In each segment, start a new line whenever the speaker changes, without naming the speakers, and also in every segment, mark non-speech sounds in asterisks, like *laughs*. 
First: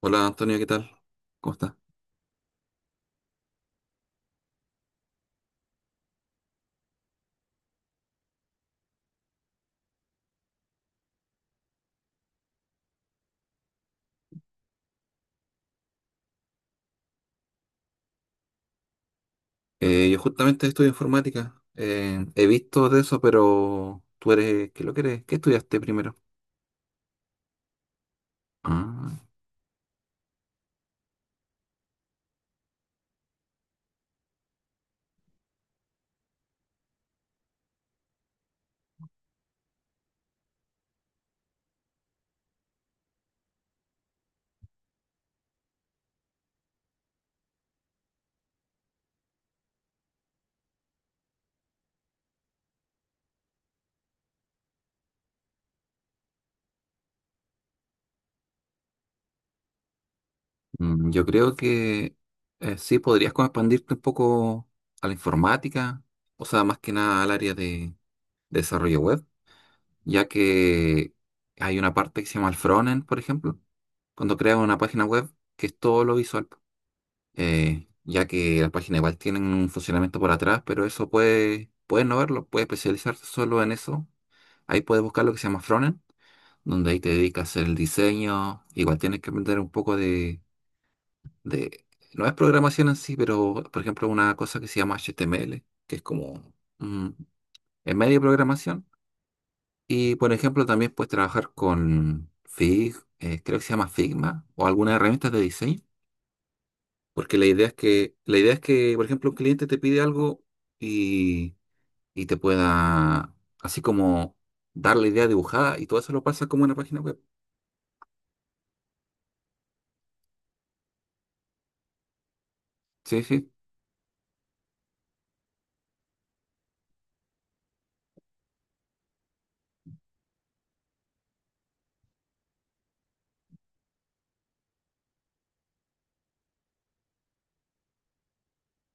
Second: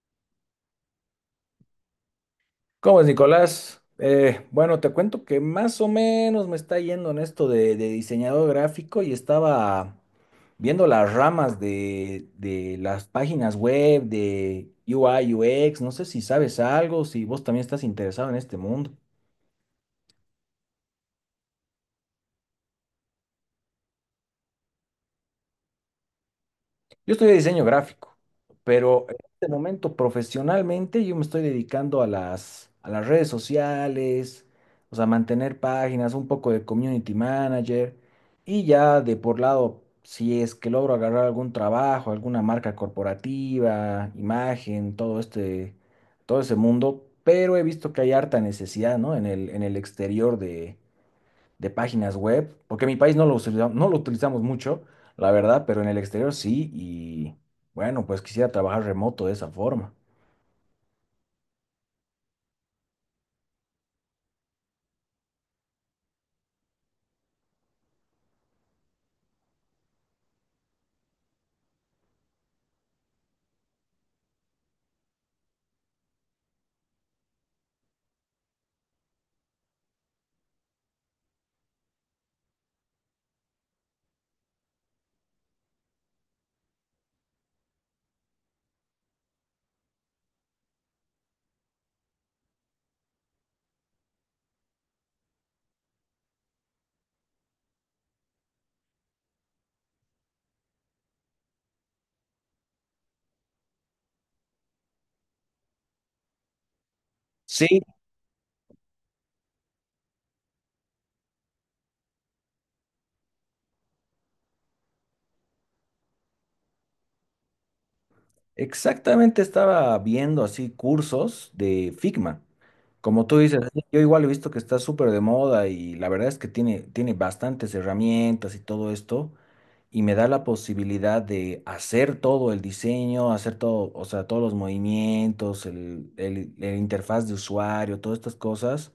Hola Antonio, ¿qué tal? ¿Cómo estás?
¿Cómo es, Nicolás? Bueno, te cuento que más o menos me está yendo en esto de diseñador gráfico y estaba viendo las ramas de las páginas web, de UI, UX, no sé si sabes algo, si vos también estás interesado en este mundo.
Yo justamente estudio informática. He visto de eso, pero tú eres, ¿qué lo que eres? ¿Qué estudiaste primero?
Yo estudié diseño gráfico, pero en
Ah,
este momento profesionalmente yo me estoy dedicando a las redes sociales, o sea, mantener páginas, un poco de community manager y ya de por lado, si es que logro agarrar algún trabajo, alguna marca corporativa, imagen, todo este, todo ese mundo, pero he visto que hay harta necesidad, ¿no? En el exterior de páginas web, porque en mi país no lo utilizamos mucho, la verdad, pero en el exterior sí, y bueno, pues quisiera trabajar remoto de esa forma.
yo creo que sí podrías como expandirte un poco a la informática, o sea, más que nada al área de desarrollo web, ya que hay una parte que se llama el frontend, por ejemplo, cuando creas una página web, que es todo lo visual. Ya que las páginas igual tienen un funcionamiento por atrás, pero eso puede no verlo, puede especializarse solo en eso. Ahí puedes buscar lo que se llama frontend, donde ahí te dedicas a hacer el diseño. Igual tienes que aprender un poco de- no es programación en sí, pero por ejemplo una cosa que se llama HTML, que es como mm, en medio de programación. Y por ejemplo también puedes trabajar con creo que se llama Figma, o algunas herramientas de diseño. Porque la idea
Sí,
es que, la idea es que, por ejemplo, un cliente te pide algo y, y te pueda, así como, dar la idea dibujada y todo eso lo pasa como en la página web.
exactamente estaba viendo así cursos de Figma.
Sí,
Como tú
sí.
dices, sí, yo igual he visto que está súper de moda y la verdad es que tiene, tiene bastantes herramientas y todo esto y me da la posibilidad de hacer todo el diseño, hacer todo, o sea, todos los movimientos, el interfaz de usuario, todas estas cosas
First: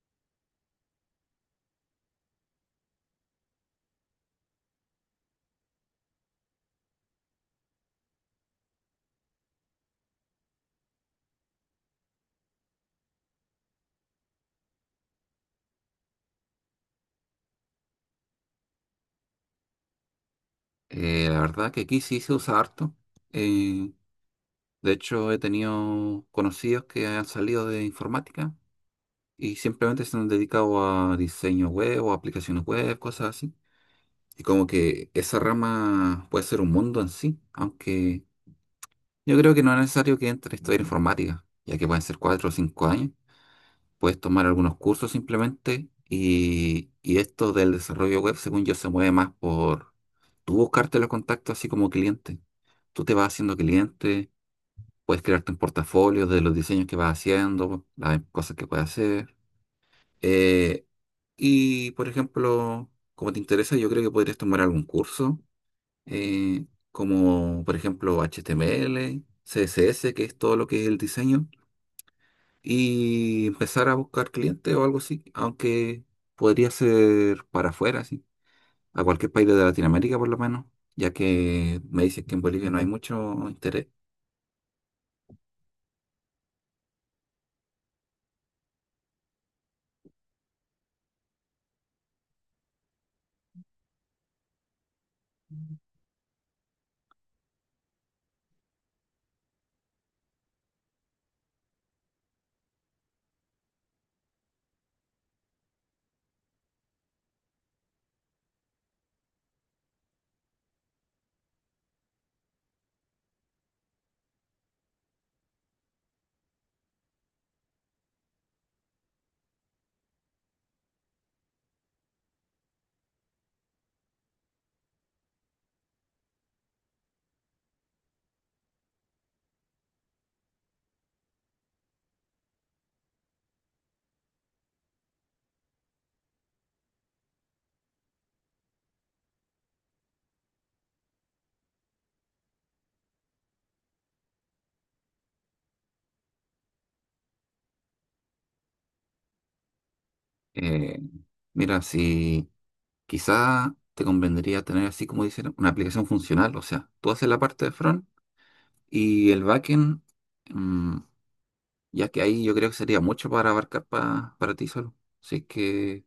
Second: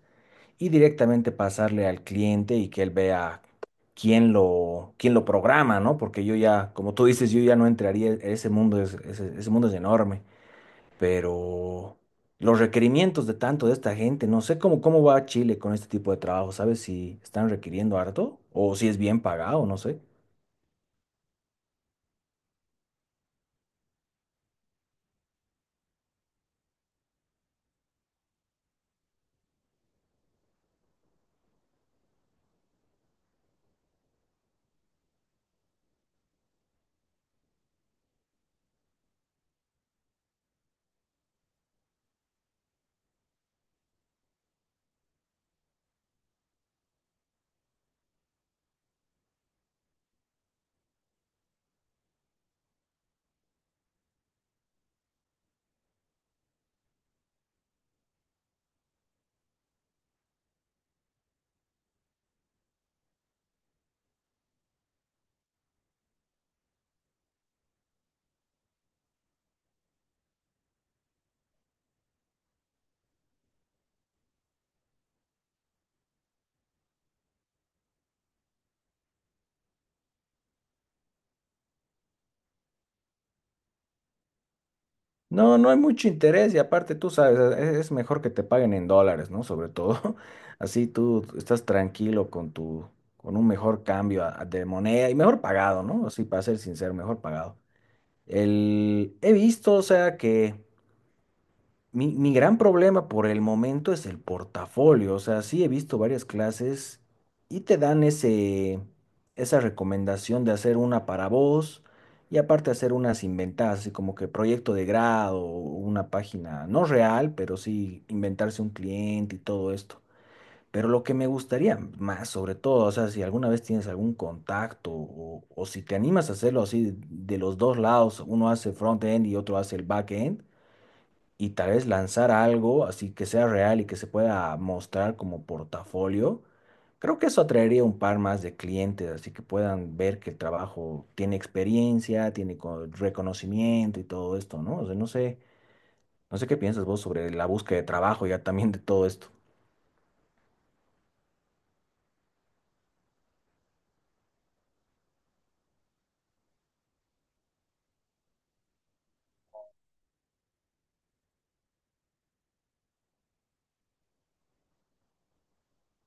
y directamente pasarle al cliente y que él vea quién lo programa, ¿no? Porque yo ya, como tú dices, yo ya no entraría, ese mundo es, ese mundo es enorme, pero los requerimientos de tanto de esta gente, no sé cómo, cómo va Chile con este tipo de trabajo, ¿sabes si están requiriendo harto o si es bien pagado? No sé.
La verdad que aquí sí se usa harto. Eh, de hecho, he tenido conocidos que han salido de informática y simplemente se han dedicado a diseño web o aplicaciones web, cosas así. Y como que esa rama puede ser un mundo en sí, aunque yo creo que no es necesario que entres a estudiar informática, ya que pueden ser 4 o 5 años. Puedes tomar algunos cursos simplemente, y esto del desarrollo web, según yo, se mueve más por tú buscarte los contactos así como cliente. Tú te vas haciendo cliente, puedes crearte un portafolio de los diseños que vas haciendo, las cosas que puedes hacer. Eh, y, por ejemplo, como te interesa, yo creo que podrías tomar algún curso, eh, como por ejemplo HTML, CSS, que es todo lo que es el diseño, y empezar a buscar clientes o algo así, aunque podría ser para afuera, sí, a cualquier país de Latinoamérica por lo menos, ya que me dices que en Bolivia no hay mucho interés.
No, no hay mucho interés y aparte tú sabes, es mejor que te paguen en dólares, ¿no? Sobre todo, *laughs* así tú estás tranquilo con tu, con un mejor cambio de moneda y mejor pagado, ¿no? Así para ser sincero, mejor pagado. El, he visto, o sea, que mi gran problema por el momento es el portafolio. O sea, sí he visto varias clases y te dan esa recomendación de hacer una para vos y aparte hacer unas inventadas, así como que proyecto de grado, una página no real, pero sí inventarse un cliente y todo esto. Pero lo que me gustaría más, sobre todo, o sea, si alguna vez tienes algún contacto o si te animas a hacerlo así de los dos lados, uno hace front-end y otro hace el back-end y tal vez lanzar algo así que sea real y que se pueda mostrar como portafolio, creo que eso atraería un par más de clientes, así que puedan ver que el trabajo tiene experiencia, tiene reconocimiento y todo esto, ¿no? O sea, no sé, no sé qué piensas vos sobre la búsqueda de trabajo ya también de todo esto.
Eh, Mira, si quizá te convendría tener, así como dicen, una aplicación funcional, o sea, tú haces la parte de front y el backend. mm, ya que ahí yo creo que sería mucho para abarcar pa- para ti solo. Si es que,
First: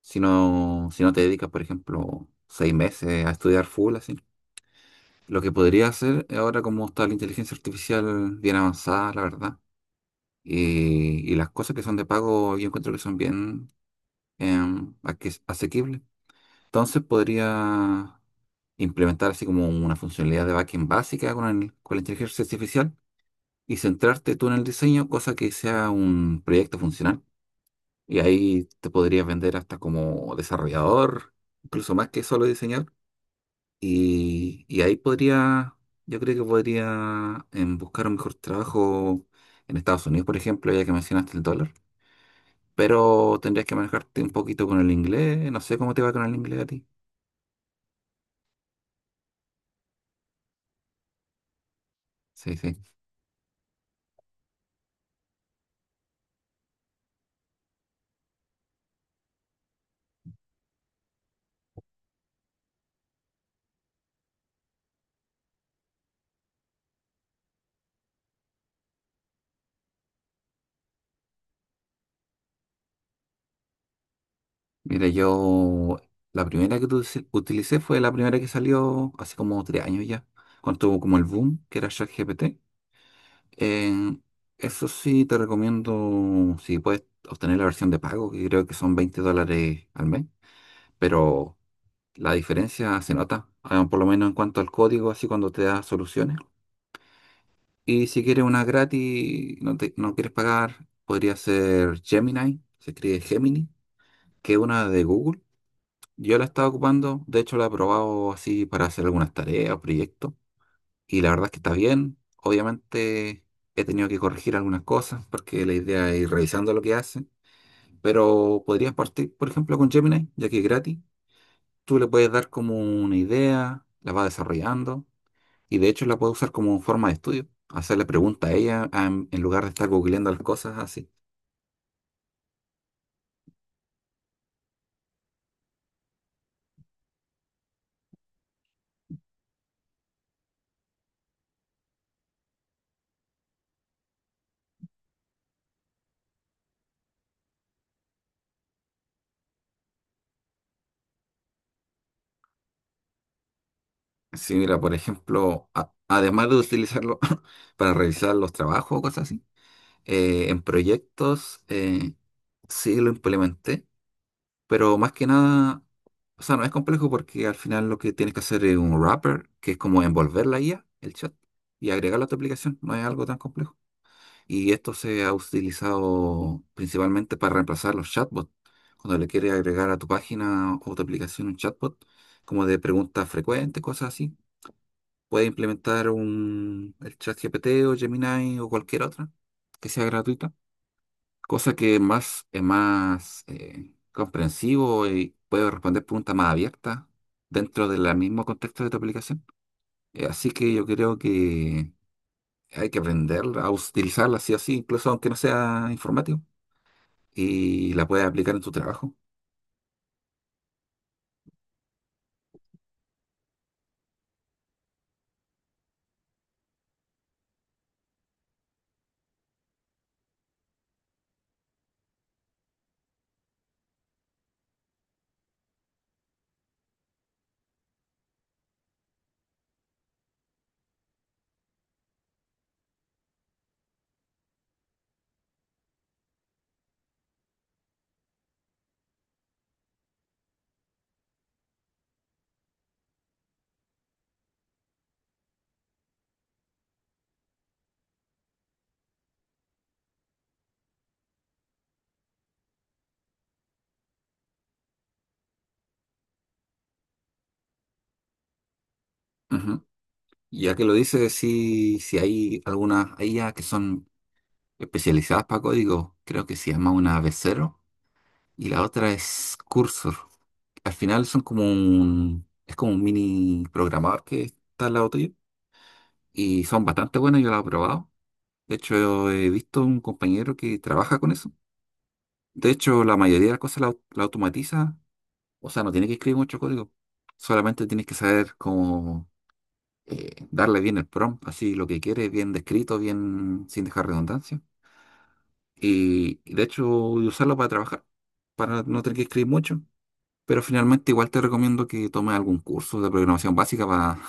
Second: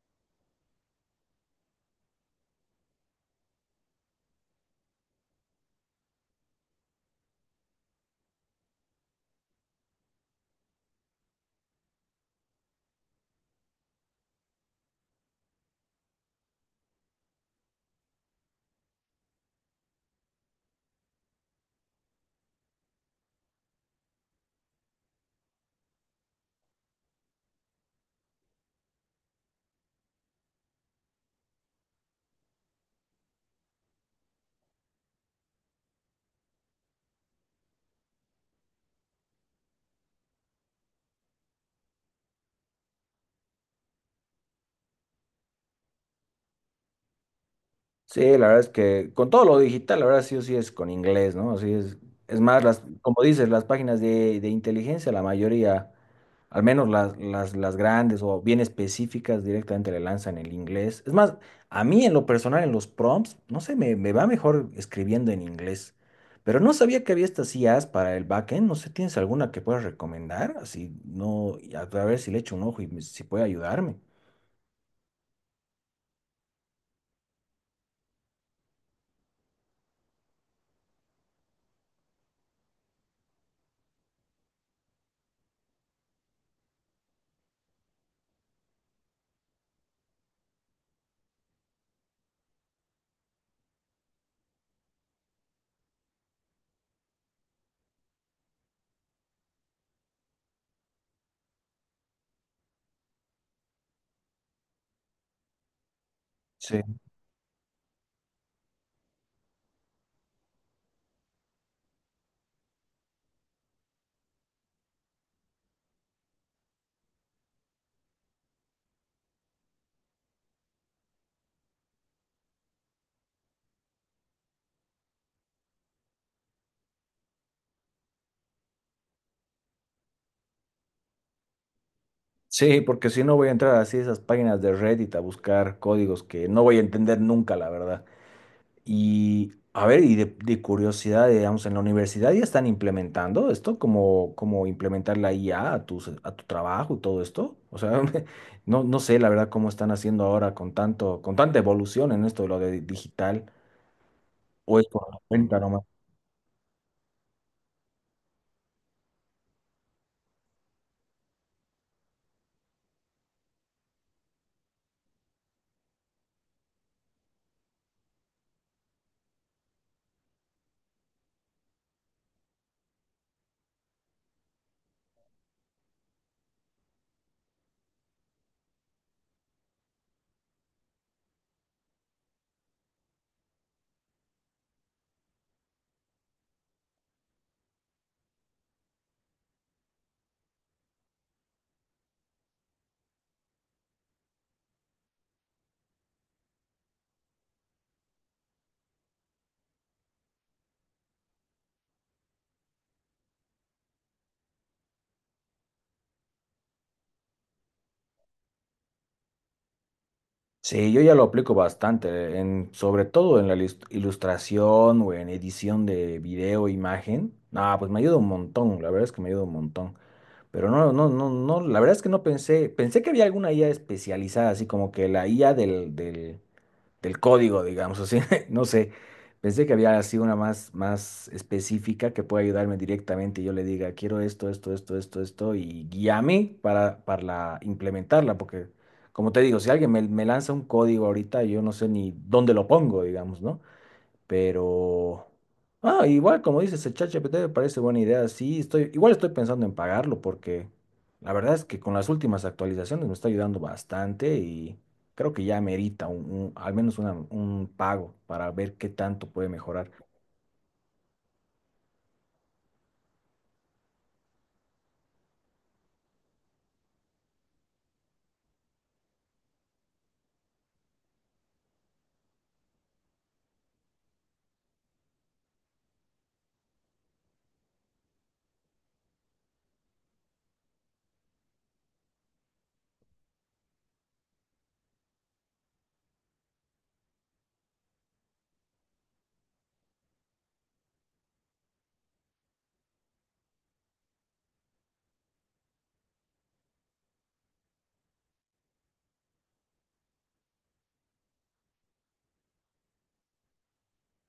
si no, si no te dedicas, por ejemplo, 6 meses a estudiar full, así. Lo que podría hacer ahora, como está la inteligencia artificial bien avanzada, la verdad, y las cosas que son de pago, yo encuentro que son bien asequibles. Entonces podría implementar así como una funcionalidad de backend básica con la inteligencia artificial, y centrarte tú en el diseño, cosa que sea un proyecto funcional. Y ahí te podrías vender hasta como desarrollador, incluso más que solo diseñador. Y ahí yo creo que podría buscar un mejor trabajo en Estados Unidos, por ejemplo, ya que mencionaste el dólar. Pero tendrías que manejarte un poquito con el inglés. No sé cómo te va con el inglés a ti.
Sí, la verdad es que con todo lo digital, la verdad sí o sí es con inglés, ¿no? Así es
Sí,
más,
sí.
las, como dices, las páginas de inteligencia, la mayoría, al menos las grandes o bien específicas, directamente le lanzan el inglés. Es más, a mí en lo personal, en los prompts, no sé, me va mejor escribiendo en inglés. Pero no sabía que había estas IAs para el backend, no sé, ¿tienes alguna que puedas recomendar? Así, no, a ver si le echo un ojo y si puede ayudarme.
Mira, yo la primera que utilicé fue la primera que salió hace como 3 años ya, cuando tuvo como el boom, que era ChatGPT. Eh, Eso sí, te recomiendo, si puedes, obtener la versión de pago, que creo que son $20 al mes, pero la diferencia se nota, ah, por lo menos en cuanto al código, así cuando te da soluciones. Y si quieres una gratis, no, no quieres pagar, podría ser Gemini, se escribe Gemini, que es una de Google. Yo la estaba ocupando, de hecho la he probado así para hacer algunas tareas, proyectos, y la verdad es que está bien. Obviamente he tenido que corregir algunas cosas porque la idea es ir revisando lo que hace, pero podrías partir, por ejemplo, con Gemini, ya que es gratis. Tú le puedes dar como una idea, la vas desarrollando, y de hecho la puedes usar como forma de estudio, hacerle preguntas a ella, ah, en lugar de estar googleando las cosas así.
Sí, porque si no voy a entrar así a esas páginas de Reddit a buscar códigos que no voy a entender nunca, la verdad. Y a ver, y de curiosidad, digamos, en la universidad ya están implementando esto, como implementar la IA a tu trabajo y todo esto. O sea, *laughs* no, no sé la verdad cómo están haciendo ahora con tanto, con tanta evolución en esto de lo de digital,
Sí,
o
mira,
es
por
por la cuenta.
ejemplo, además de utilizarlo *laughs* para revisar los trabajos o cosas así, en proyectos, sí lo implementé. Pero más que nada, o sea, no es complejo, porque al final lo que tienes que hacer es un wrapper, que es como envolver la IA, el chat, y agregarla a tu aplicación. No es algo tan complejo. Y esto se ha utilizado principalmente para reemplazar los chatbots. Cuando le quieres agregar a tu página o tu aplicación un chatbot, como de preguntas frecuentes, cosas así, puedes implementar el chat GPT o Gemini o cualquier otra que sea gratuita, cosa que es más comprensivo y puede responder preguntas más abiertas dentro del mismo contexto de tu aplicación. Así que yo creo que hay que aprender a utilizarla así o así, incluso aunque no sea informático, y la puedes aplicar en tu trabajo.
Sí, yo ya lo aplico bastante, en, sobre todo en la ilustración o en edición de video, imagen. Ah, pues me ayuda un montón, la verdad es que me ayuda un montón. Pero no, no, no, no, la verdad es que no pensé, pensé que había alguna IA especializada, así como que la IA del código, digamos así. *laughs* No sé, pensé que había sido una más, más específica que pueda ayudarme directamente. Yo le diga, quiero esto, esto, esto, esto, esto, y guíame para implementarla, porque como te digo, si alguien me, me lanza un código ahorita, yo no sé ni dónde lo pongo, digamos, ¿no? Pero, ah, igual como dices, el ChatGPT me parece buena idea. Sí, estoy, igual estoy pensando en pagarlo porque la verdad es que con las últimas actualizaciones me está ayudando bastante y creo que ya merita un pago para ver qué tanto puede
Ujú.
mejorar.
Ya que lo dices, sí, si hay algunas IA que son especializadas para código, creo que se llama una v0. Y la otra es Cursor. Al final son como un, es como un mini programador que está al lado tuyo. Y son bastante buenas, yo las he probado. De hecho, he visto un compañero que trabaja con eso. De hecho, la mayoría de las cosas la automatiza. O sea, no tiene que escribir mucho código. Solamente tienes que saber cómo, darle bien el prompt, así lo que quieres, bien descrito, bien sin dejar redundancia. Y de hecho, y usarlo para trabajar, para no tener que escribir mucho. Pero finalmente igual te recomiendo que tomes algún curso de programación básica,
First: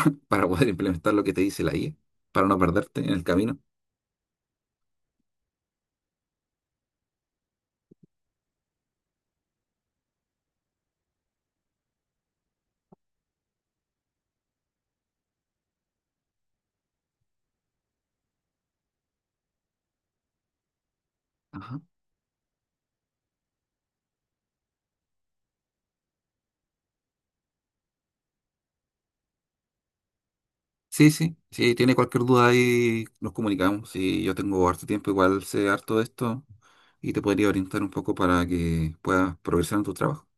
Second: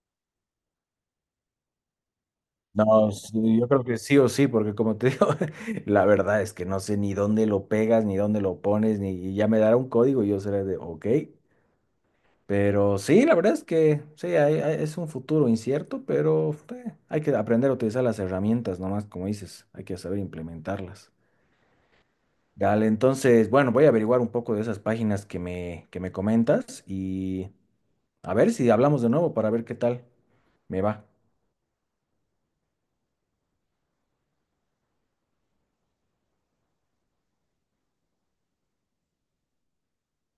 *laughs* para poder implementar lo que te dice la IA, para no perderte en
No,
el camino.
sí, yo creo que sí o sí, porque como te digo, *laughs* la verdad es que no sé ni dónde lo pegas, ni dónde lo pones, ni y ya me dará un código y yo seré de, ok. Pero sí, la verdad es que sí, es un futuro incierto, pero hay que aprender a utilizar las herramientas nomás, como dices, hay que saber implementarlas.
Ajá.
Dale, entonces, bueno, voy a averiguar un poco de esas páginas que me comentas y a ver si hablamos de nuevo para ver qué tal me va.
Sí, sí, si tiene cualquier duda ahí nos comunicamos. Si yo tengo harto tiempo, igual sé harto de esto y te podría orientar un poco para que puedas progresar en tu trabajo.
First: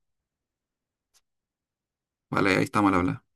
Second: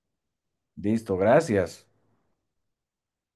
Listo, gracias.
Vale, ahí estamos al hablar.